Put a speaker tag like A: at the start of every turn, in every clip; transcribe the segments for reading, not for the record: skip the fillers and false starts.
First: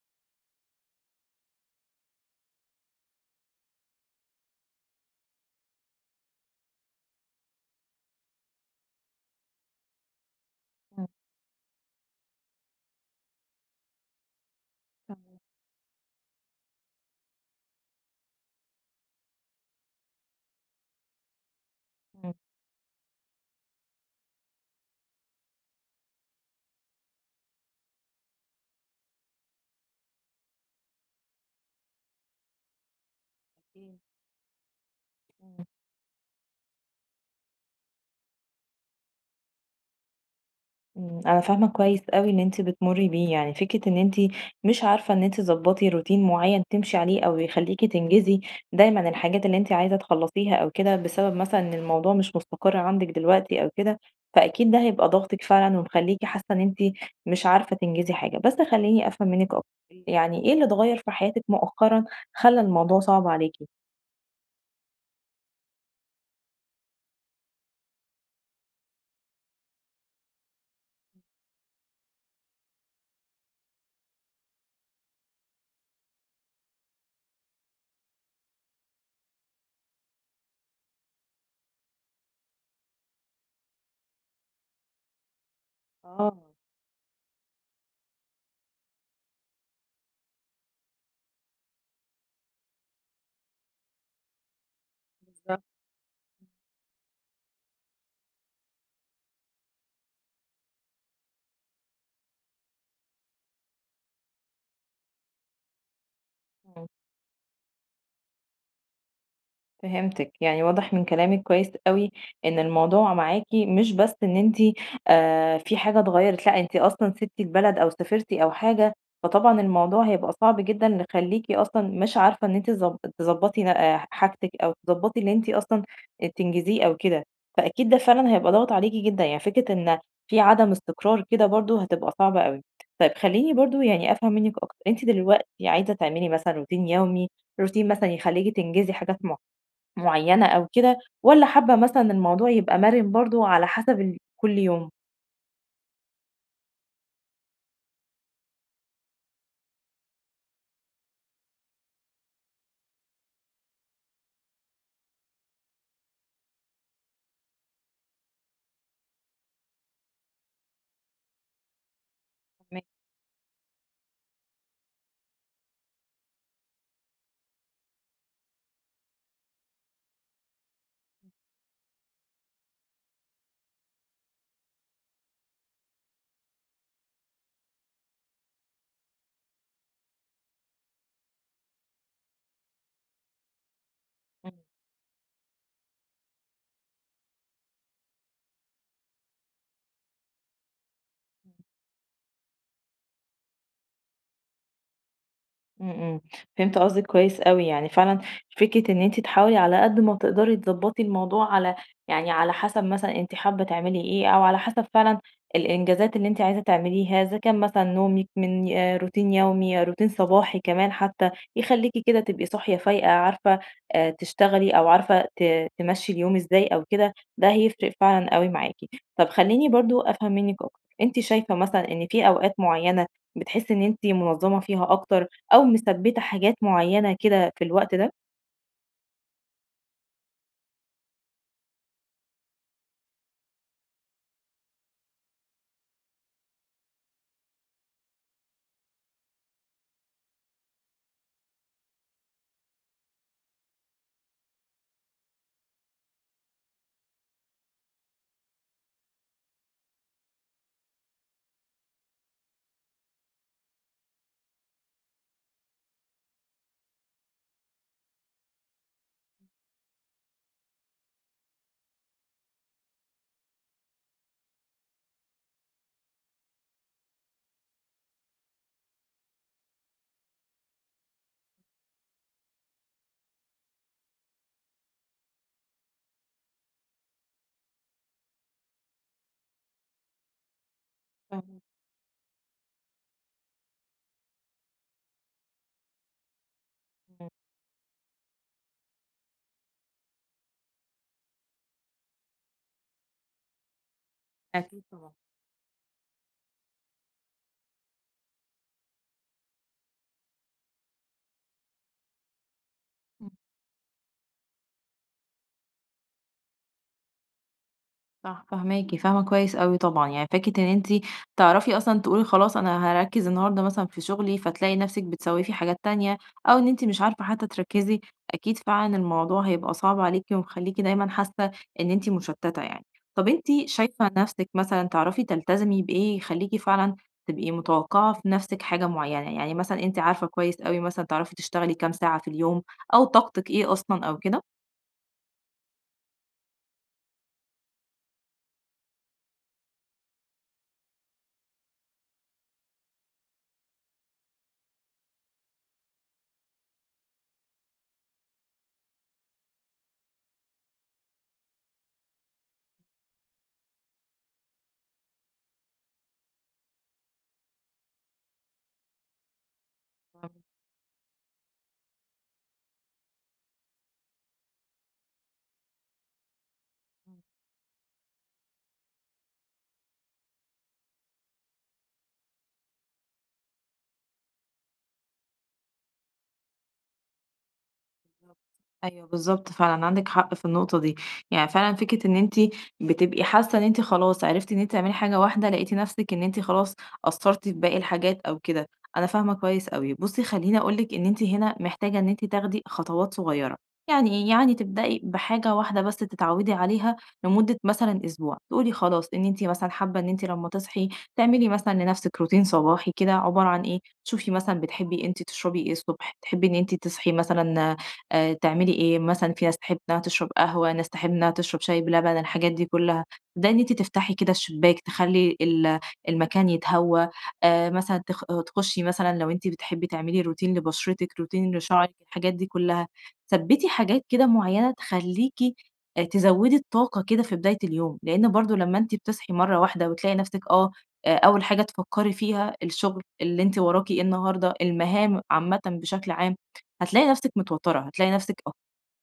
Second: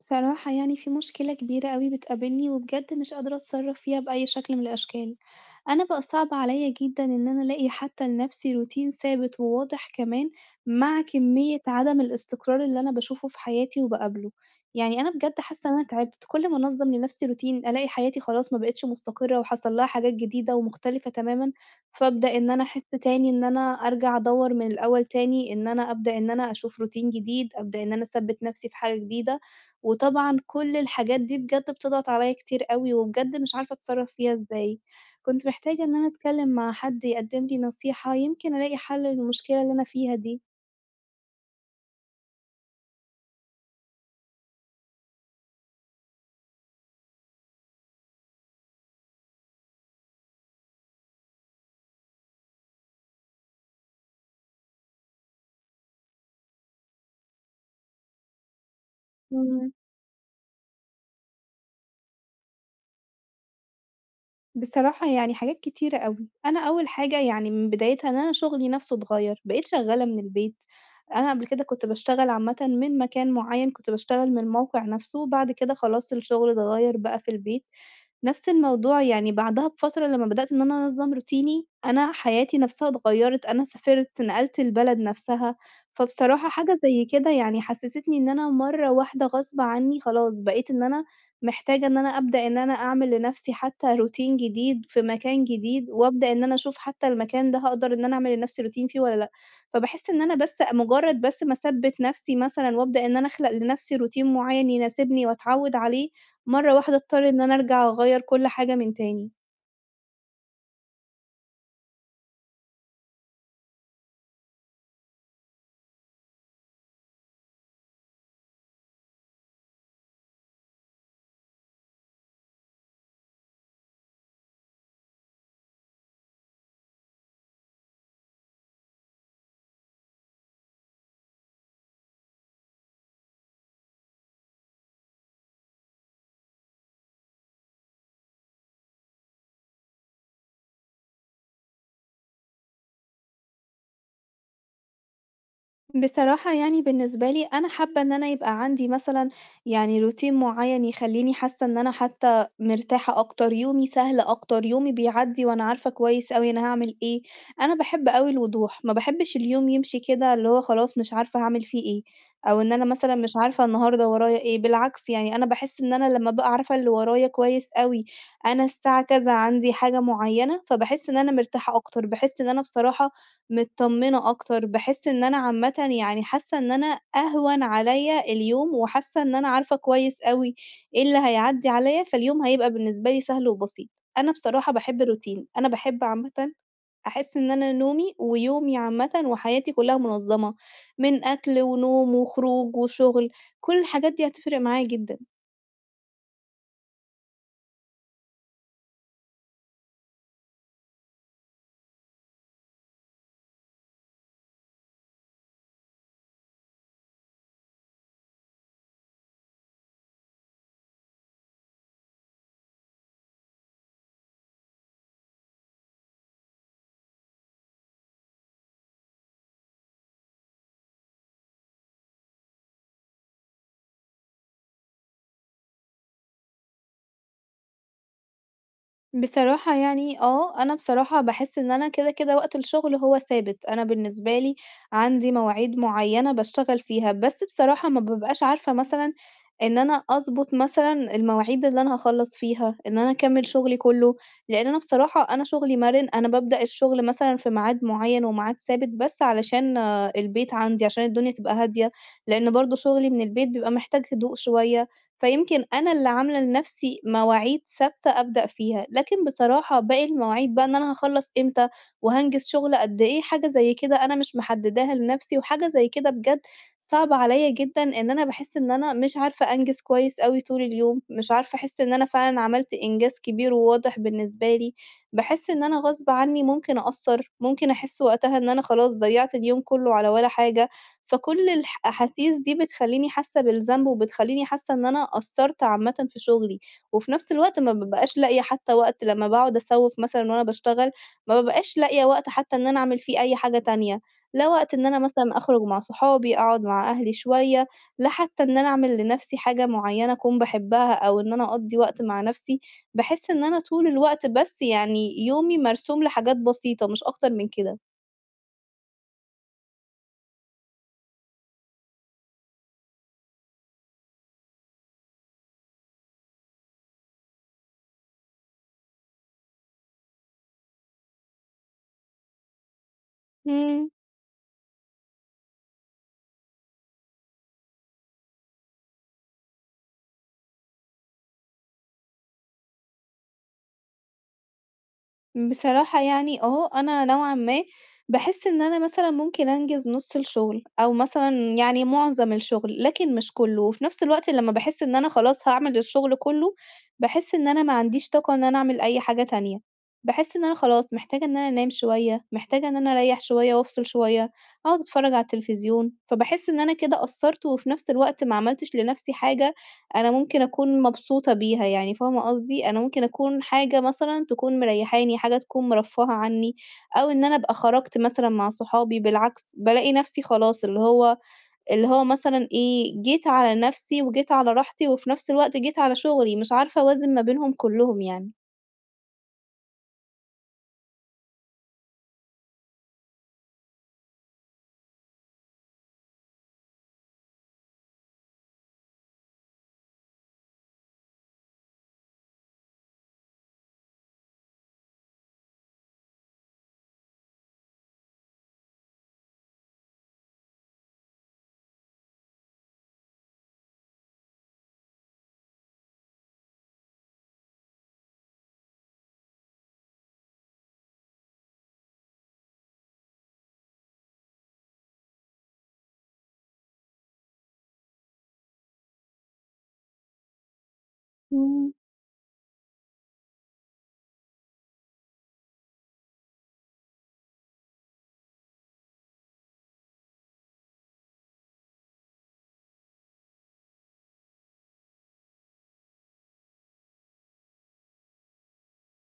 A: صراحة يعني في مشكلة كبيرة أوي بتقابلني وبجد مش قادرة أتصرّف فيها بأي شكل من الأشكال، أنا بقى صعب عليَّ جدًا إن أنا ألاقي حتى لنفسي روتين ثابت وواضح كمان، مع
B: إمم،
A: كمية عدم الاستقرار اللي أنا باشوفه في حياتي وباقابله، يعني أنا
B: فاهماكِ،
A: بجد حاسة إن أنا تعبت، كل ما أنظّم لنفسي روتين ألاقي حياتي خلاص ما بقتش مستقرة وحصل لها حاجات جديدة ومختلفة تمامًا،
B: إمم،
A: فابدأ إن أنا أحس تاني إن أنا أرجع أدوّر من الأول تاني، إن أنا أبدأ إن أنا أشوف روتين جديد، أبدأ إن أنا أثبّت نفسي في حاجة جديدة. وطبعًا كل الحاجات دي بجد بتضغط عليَّ كتير أوي، وبجد مش عارفة
B: أكيد،
A: أتصرّف فيها إزاي. كنت
B: إمم،
A: محتاجة إن أنا أتكلّم مع حد يقدّم لي نصيحة، يمكن ألاقي حل للمشكلة اللي أنا فيها
B: إمم، أنا فاهمة كويس أوي اللي أنتِ بتمُرّي بيه، يعني فكرة إن أنتِ مش عارفة إن أنتِ تضبّطي روتين معيّن تمشي عليه أو يخلّيكِ تنجزي دايمًا الحاجات اللي أنتِ عايزة تخلّصيها أو كده، بسبب مثلًا إن الموضوع مش مستقر عندِك دلوقتي أو كده، فأكيد ده هيبقى ضاغطِك فعلًا ومخلّيكِ حاسة إن أنتِ مش عارفة تنجزي حاجة. بس خلّيني أفهم منِّك أكتر،
A: دي.
B: يعني إيه اللي اتغيّر في حياتِك مؤخرًا خلّى الموضوع صعب عليكِ؟
A: بصراحة يعني حاجات كتيرة أوي، أنا أول حاجة يعني من بدايتها إن أنا شغلي نفْسه اتغيّر، بقيت شغّالة من البيت، أنا قبل كده كنت باشتغل عامةً من مكان معيّن، كنت باشتغل من الموقع نفْسه، بعد كده خلاص الشغل اتغيّر بقى في البيت، نفْس الموضوع يعني بعدها بفترة لمّا بدأت إن أنا أنظّم روتيني، أنا حياتي نفْسها اتغيّرت، أنا سافرت، نقلت البلد نفْسها، فبصراحة
B: آه،
A: حاجة زي كده يعني حسّستني إن أنا مرّة واحدة غصب عني خلاص بقيت إن أنا محتاجة إن أنا أبدأ إن أنا أعمل لنفسي حتى روتين جديد في مكان
B: بالضبط.
A: جديد، وأبدأ إن أنا أشوف حتى المكان ده هاقدر إن أنا أعمل لنفسي روتين فيه والّا لأ. فباحس إن أنا بس مجرد ما أثبِّت نفسي مثلًا وأبدأ إن أنا أخلق لنفسي روتين معيّن يناسبني وأتعوِّد عليه، مرّة
B: إمم.
A: واحدة أضطر إن أنا أرجع أغيّر كل حاجة من تاني.
B: فهمتِك، يعني واضح من كلامِك كويس أوي إن الموضوع معاكِ مش بس إن أنتِ في حاجة اتغيّرت، لأ أنتِ أصلًا سِبتِ البلد أو سافرتِ أو حاجة، فطبعًا الموضوع هيبقى صعب جدًا مخلّيكِ أصلًا مش عارفة إن أنتِ تضبّطي ن حاجتِك أو تضبّطي اللي أنتِ أصلًا تنجزيه أو كده، فأكيد ده فعلًا هيبقى ضاغط عليكِ جدًا، يعني فكرة إن في عدم استقرار كده برضه هتبقى صعبة أوي. طيب خلّيني برضه يعني أفهم منِّك أكتر، أنتِ دلوقتي عايزة تعملي مثلًا روتين يومي، روتين مثلًا يخلّيكِ تنجزي حاجات معيّنة أو كده، والّا حابة مثلًا الموضوع يبقى مَرِن برضه على حسب كل يوم؟
A: بصراحة يعني بالنسبة لي أنا حابة إن أنا يبقى عندي مثلًا يعني روتين معين يخلّيني حاسة إن أنا حتى مرتاحة أكتر، يومي سهل أكتر، يومي بيعدّي وأنا عارفة كويس أوي أنا هاعمل إيه، أنا باحب أوي الوضوح، ما باحبش اليوم يمشي كده اللي هو خلاص مش عارفة هاعمل فيه إيه، أو إن أنا
B: فاهماك،
A: مثلًا مش عارفة النهارده ورايا إيه، بالعكس يعني أنا باحس إن أنا لمّا أبقى عارفة اللي ورايا كويس أوي، أنا الساعة كذا عندي حاجة معينة، فباحس إن أنا مرتاحة أكتر، باحس إن أنا بصراحة متطمنة أكتر، باحس إن أنا عامةً يعني حاسة إن أنا أهون عليَّ اليوم، وحاسة إن أنا عارفة كويس أوي إيه اللي هيعدّي عليَّ، فاليوم هيبقى بالنسبة لي سهل وبسيط. أنا
B: إمم.
A: بصراحة باحب الروتين، أنا باحب عامةً أحس إن أنا نومي ويومي عامةً وحياتي كلها منظمة، من أكل ونوم وخروج وشغل، كل الحاجات دي هتفرق معايا جدًا.
B: إمم، إمم، فهمت قصدِك كويس أوي، يعني فعلًا فكرة إن أنتِ تحاولي على قد ما تقدري تضبّطي الموضوع على يعني على حسب مثلًا أنتِ حابة تعملي إيه، أو على حسب فعلًا الإنجازات اللي أنتِ عايزة تعمليها، إذا كان مثلًا نومِك من روتين يومي، آه، روتين صباحي كمان حتى، يخلّيكِ كده تبقي صاحية فايقة عارفة تشتغلي أو عارفة تمشّي اليوم إزاي أو كده، ده هيفرق فعلًا أوي معاكِ. طب خلّيني برضه أفهم منِّك أكتر، أنتِ شايفة مثلًا إن في أوقات معيّنة بتحسّي إن أنتِ منظّمة فيها أكتر، أو مثبّتة حاجات معيّنة كده في الوقت ده؟
A: بصراحة يعني آه، أنا بصراحة باحس إن أنا كده وقت الشغل هو ثابت، أنا بالنسبة لي عندي مواعيد معيّنة باشتغل فيها، بس بصراحة ما بابقاش عارفة مثلًا إن أنا أضبط مثلًا المواعيد اللي أنا هاخلّص فيها، إن أنا أكمّل شغلي كلّه، لإن أنا بصراحة أنا شغلي مَرِن، أنا بابدأ الشغل مثلًا في ميعاد معيّن وميعاد ثابت بس علشان البيت عندي، عشان الدنيا تبقى هادية، لإن برضه شغلي من البيت بيبقى محتاج هدوء شوية. فيمكن أنا اللي عاملة لنفسي مواعيد ثابتة أبدأ فيها، لكن بصراحة باقي المواعيد بقى إن أنا هاخلّص إمتى، وهانجز شغل قد إيه، حاجة زي كده أنا مش محدداها لنفسي، وحاجة زي كده بجد صعبة عليَّ جدًا، إن أنا باحس إن أنا مش عارفة أنجز كويس أوي طول اليوم، مش عارفة أحس إن أنا فعلًا عملت إنجاز كبير وواضح بالنسبة لي، باحس إن أنا غصب عني ممكن أقصّر، ممكن أحس وقتها إن أنا خلاص ضيّعت اليوم كله على ولا حاجة. فكل
B: إمم،
A: الح أحاسيس دي بتخلّيني حاسة بالذنب، وبتخلّيني حاسة إن أنا قصّرت عامةً في شغلي، وفي
B: إمم،
A: نفس الوقت ما بابقاش لاقية حتى وقت لمّا باقعد أسوّف مثلًا وأنا باشتغل، ما بابقاش لاقية وقت حتى إن أنا أعمل فيه أي حاجة تانية، لا وقت
B: أكيد
A: إن أنا
B: طبعًا.
A: مثلًا أخرج مع صحابي، أقعد مع أهلي شوية، لا حتى إن أنا أعمل لنفسي حاجة معيّنة أكون باحبها، أو إن أنا أقضّي وقت مع نفسي، باحس إن أنا طول الوقت بس يعني يومي مرسوم لحاجات بسيطة مش أكتر من كده.
B: صح فاهماكِ، فاهمة كويس أوي طبعًا، يعني فكرة إن أنتِ تعرفي أصلًا تقولي خلاص أنا هاركّز النهارده مثلًا في شغلي، فتلاقي نفسِك بتسوّفي حاجات تانية، أو إن أنتِ مش عارفة حتى تركّزي، أكيد فعلًا الموضوع هيبقى صعب عليكِ ومخلّيكِ دايمًا حاسة إن أنتِ مشتتة يعني. طب أنتِ
A: إمم.
B: شايفة نفسِك مثلًا تعرفي تلتزمي بإيه يخلّيكِ فعلًا تبقي متوقعة في نفسِك حاجة معينة، يعني مثلًا أنتِ عارفة كويس أوي مثلًا تعرفي تشتغلي كام ساعة في اليوم، أو طاقتِك إيه أصلًا أو
A: بصراحة يعني آه، أنا نوعًا ما باحس إن أنا مثلًا ممكن أنجز نُص الشغل، أو مثلًا يعني معظم الشغل، لكن مش كلّه، وفي نفس الوقت لمّا باحس إن أنا خلاص هاعمل الشغل كلّه، باحس إن أنا ما عنديش طاقة إن أنا أعمل أي حاجة تانية، باحس إن أنا خلاص محتاجة إن أنا أنام شوية، محتاجة إن أنا أريّح شوية وأفصل شوية، أقعد أتفرّج على التلفزيون، فباحس إن أنا كده قصّرت وفي نفس الوقت ما عملتش لنفسي حاجة أنا
B: كده؟
A: ممكن أكون مبسوطة بيها، يعني فاهمة قصدي؟ أنا ممكن أكون حاجة مثلًا تكون مريّحاني، حاجة تكون مرفّهة عنّي، أو إن أنا أبقى خرجت مثلًا مع صحابي، بالعكس بالاقي نَفْسي خلاص اللي هو مثلًا إيه، جيت على نَفْسي وجيت على راحتي وفي نَفْس الوقت جيت على شُغلي، مش عارفة أوازن ما بينهم كُلّهم يعني.
B: أيوه بالضبط فعلًا، عندِك حق في النقطة دي، يعني فعلًا فكرة إن أنتِ بتبقي حاسة إن أنتِ خلاص عرفتِ إن أنتِ تعملي حاجة واحدة، لقيتِ نفسِك إن أنتِ خلاص قصّرتِ في باقي الحاجات أو كده، أنا فاهمة كويس أوي. بُصّي خلّيني أقول لِك إن أنتِ هنا محتاجة إن أنتِ تاخدي خطوات صغيرة، يعني إيه، يعني تبدئي بحاجة واحدة بس تتعودي عليها لمدة مثلًا أسبوع، تقولي خلاص إن أنتِ مثلًا حابة إن أنتِ لمّا تصحي تعملي مثلًا لنفسِك روتين صباحي كده عبارة عن إيه، شوفي مثلًا بتحبي أنتِ تشربي إيه الصبح، تحبي إن أنتِ تصحي مثلًا تعملي إيه، مثلًا في ناس تحب إنها تشرب قهوة، ناس تحب إنها تشرب شاي بلبن، الحاجات دي كلّها. تبدئي إن أنتِ تفتحي كده الشباك، تخلّي المكان يتهوّى، مثلًا تخشي مثلًا لو أنتِ بتحبي تعملي روتين لبشرتِك، روتين
A: إمم،
B: لشعرِك، الحاجات دي كلّها. ثبّتي حاجات كده معيّنة تخلّيكِ تزوّدي الطاقة كده في بداية اليوم، لإن برضه لمّا أنتِ بتصحي مرّة واحدة وتلاقي نَفْسِك أول حاجة تفكّري فيها الشغل اللي أنتِ وراكِ إيه النهارده، المهام عامةً بشكل عام. هتلاقي نفسِك متوترة، هتلاقي نفسِك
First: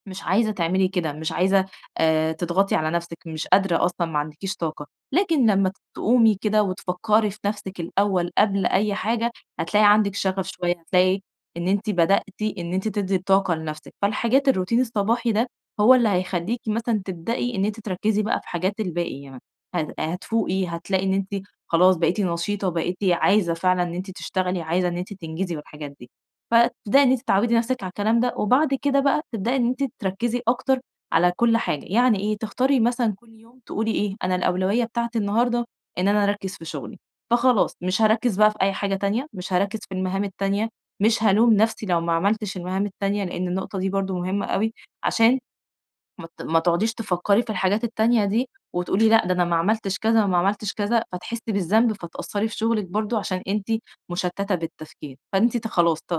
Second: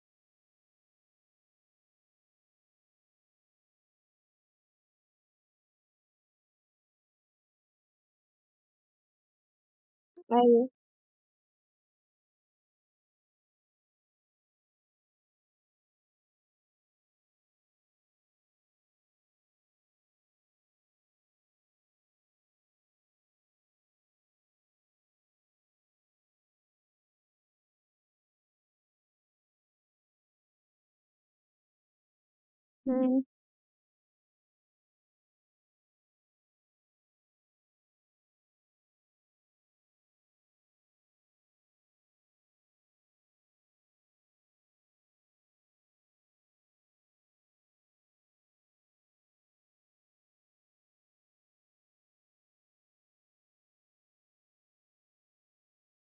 B: مش عايزة تعملي كده، مش عايزة تضغطي على نفسِك، مش قادرة أصلًا، ما عندكيش طاقة، لكن لمّا تقومي كده وتفكري في نفسِك الأول قبل أي حاجة، هتلاقي عندِك شغف
A: أيوه،
B: شوية، هتلاقي إن أنتِ بدأتِ إن أنتِ تدّي طاقة لنفسِك، فالحاجات الروتين الصباحي ده هو اللي هيخلّيكِ مثلًا تبدئي إن أنتِ تركزي بقى في حاجات الباقي يعني، هتفوقي، هتلاقي إن أنتِ خلاص بقيتِ نشيطة، بقيتِ عايزة فعلًا إن أنتِ تشتغلي، عايزة إن أنتِ تنجزي والحاجات دي. فتبدئي إن أنتِ تعوّدي نَفْسِك على الكلام ده، وبعد كده بقى تبدئي إن أنتِ تركّزي أكتر على كل حاجة، يعني إيه، تختاري مثلًا
A: إمم.
B: كل يوم تقولي إيه، أنا الأولوية بتاعتي النهارده إن أنا أركّز في شغلي، فخلاص مش هاركّز بقى في أي حاجة تانية، مش هاركّز في المهام التانية، مش هالوم نَفْسي لو ما عملتش المهام التانية، لإن النقطة دي برضه مهمة أوي، عشان ما تقعديش تفكّري في الحاجات التانية دي، وتقولي لأ ده أنا ما عملتش كذا وما عملتش كذا، فتحسّي بالذنب فتأثّري في شغلِك برضه عشان أنتِ مشتّتة بالتفكير، فأنتِ خلاص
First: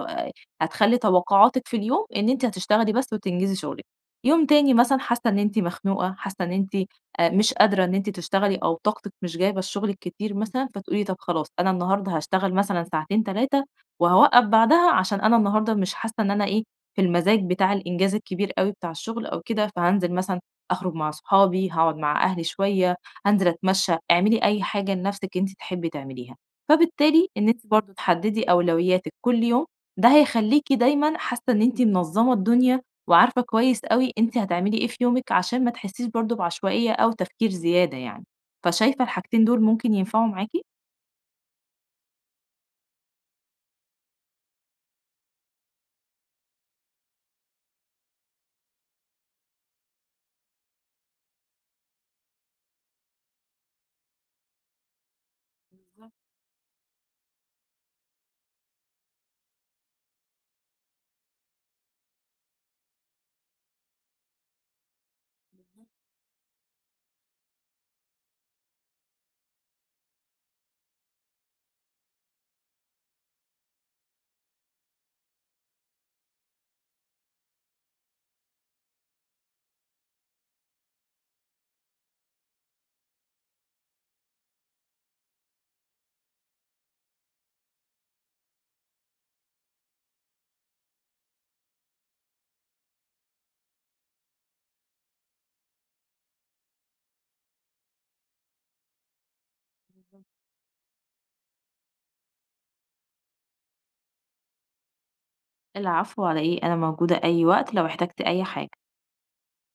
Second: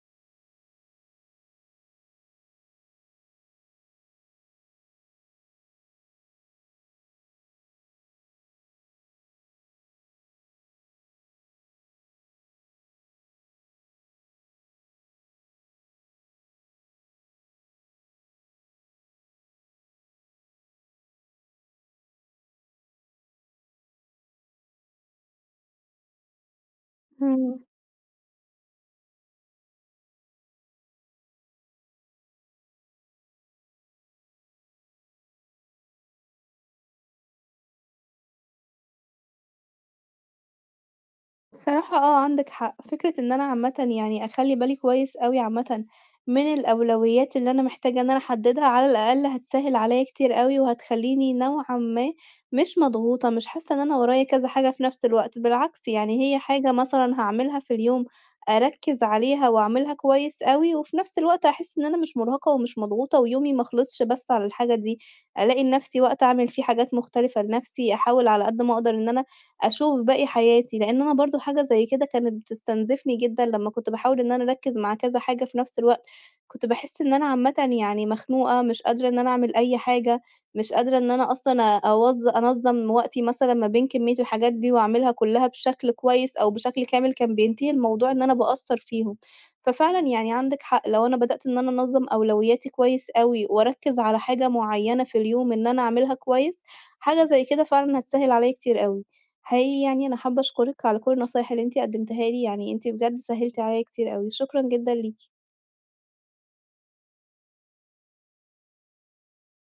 B: هتخلّي توقعاتِك في اليوم إن أنتِ هتشتغلي بس وتنجزي شغلِك، يوم تاني مثلًا حاسة إن أنتِ مخنوقة، حاسة إن أنتِ مش قادرة إن أنتِ تشتغلي أو طاقتِك مش جايبة الشغل الكتير مثلًا، فتقولي طَب خلاص أنا النهارده هاشتغل مثلًا ساعتين 3 وهاوقّف بعدها عشان أنا النهارده مش حاسة إن أنا إيه، في المزاج بتاع الإنجاز الكبير أوي بتاع الشغل أو كده، فهانزل مثلًا أخرج مع صحابي، هاقعد مع أهلي شوية، هانزل أتمشى، اعملي أي حاجة لنفسِك أنتِ تحبي تعمليها. فبالتالي إن
A: إمم.
B: أنتِ برضه تحددي أولوياتِك كل يوم، ده هيخليكِ دايمًا حاسة إن أنتِ منظمة الدنيا، وعارفة كويس أوي أنتِ هتعملي إيه في يومِك، عشان ما تحسيش برضه بعشوائية أو تفكير زيادة يعني. فشايفة الحاجتين دول ممكن ينفعوا معاكِ؟
A: بصراحة آه، عندك حق. فكرة إن أنا عامةً يعني أخلّي بالي كويس أوي عامةً من الأولويات اللي أنا محتاجة إن أنا أحددها، على الأقل هتسهِّل عليَّ كتير أوي، وهتخلّيني نوعًا ما مش مضغوطة، مش حاسة إن أنا ورايا كذا حاجة في نفس الوقت، بالعكس
B: بالضبط.
A: يعني هي حاجة مثلًا هاعملها في اليوم، أركّز عليها وأعملها كويس أوي، وفي نفس الوقت هاحس إن أنا مش مرهقة ومش مضغوطة، ويومي ما خلصش بس على الحاجة دي. ألاقي لنفسي وقت أعمل فيه حاجات مختلفة لنفسي، أحاول على قد ما أقدر إن أنا أشوف باقي حياتي، لإن أنا برضه حاجة زي كده كانت بتستنزفني جدًا لمّا كنت باحاول إن أنا أركّز مع كذا حاجة في نفس الوقت، كنت باحس إن أنا عامةً يعني مخنوقة، مش قادرة إن أنا أعمل أي حاجة، مش قادرة إن أنا أصلًا أنظّم وقتي مثلًا ما بين كمية الحاجات دي وأعملها كلّها بشكل كويس أو بشكل كامل، كان بينتهي الموضوع إن أنا باقصّر فيهم. ففعلًا يعني عندِك حق، لو أنا بدأت إن أنا أنظّم أولوياتي كويس أوي وأركّز على حاجة معيّنة في اليوم إن أنا أعملها كويس، حاجة زي كده فعلًا هتسهّل عليّا كتير أوي. حقيقي يعني أنا حابة أشكرِك على كل النصايح اللي أنتِ قدمتيها لي، يعني أنتِ بجد سهلتِ عليَّ كتير أوي، شكرًا جدًا ليكِ.
B: العفو على إيه، أنا موجودة أي وقت لو احتجتِ أي حاجة.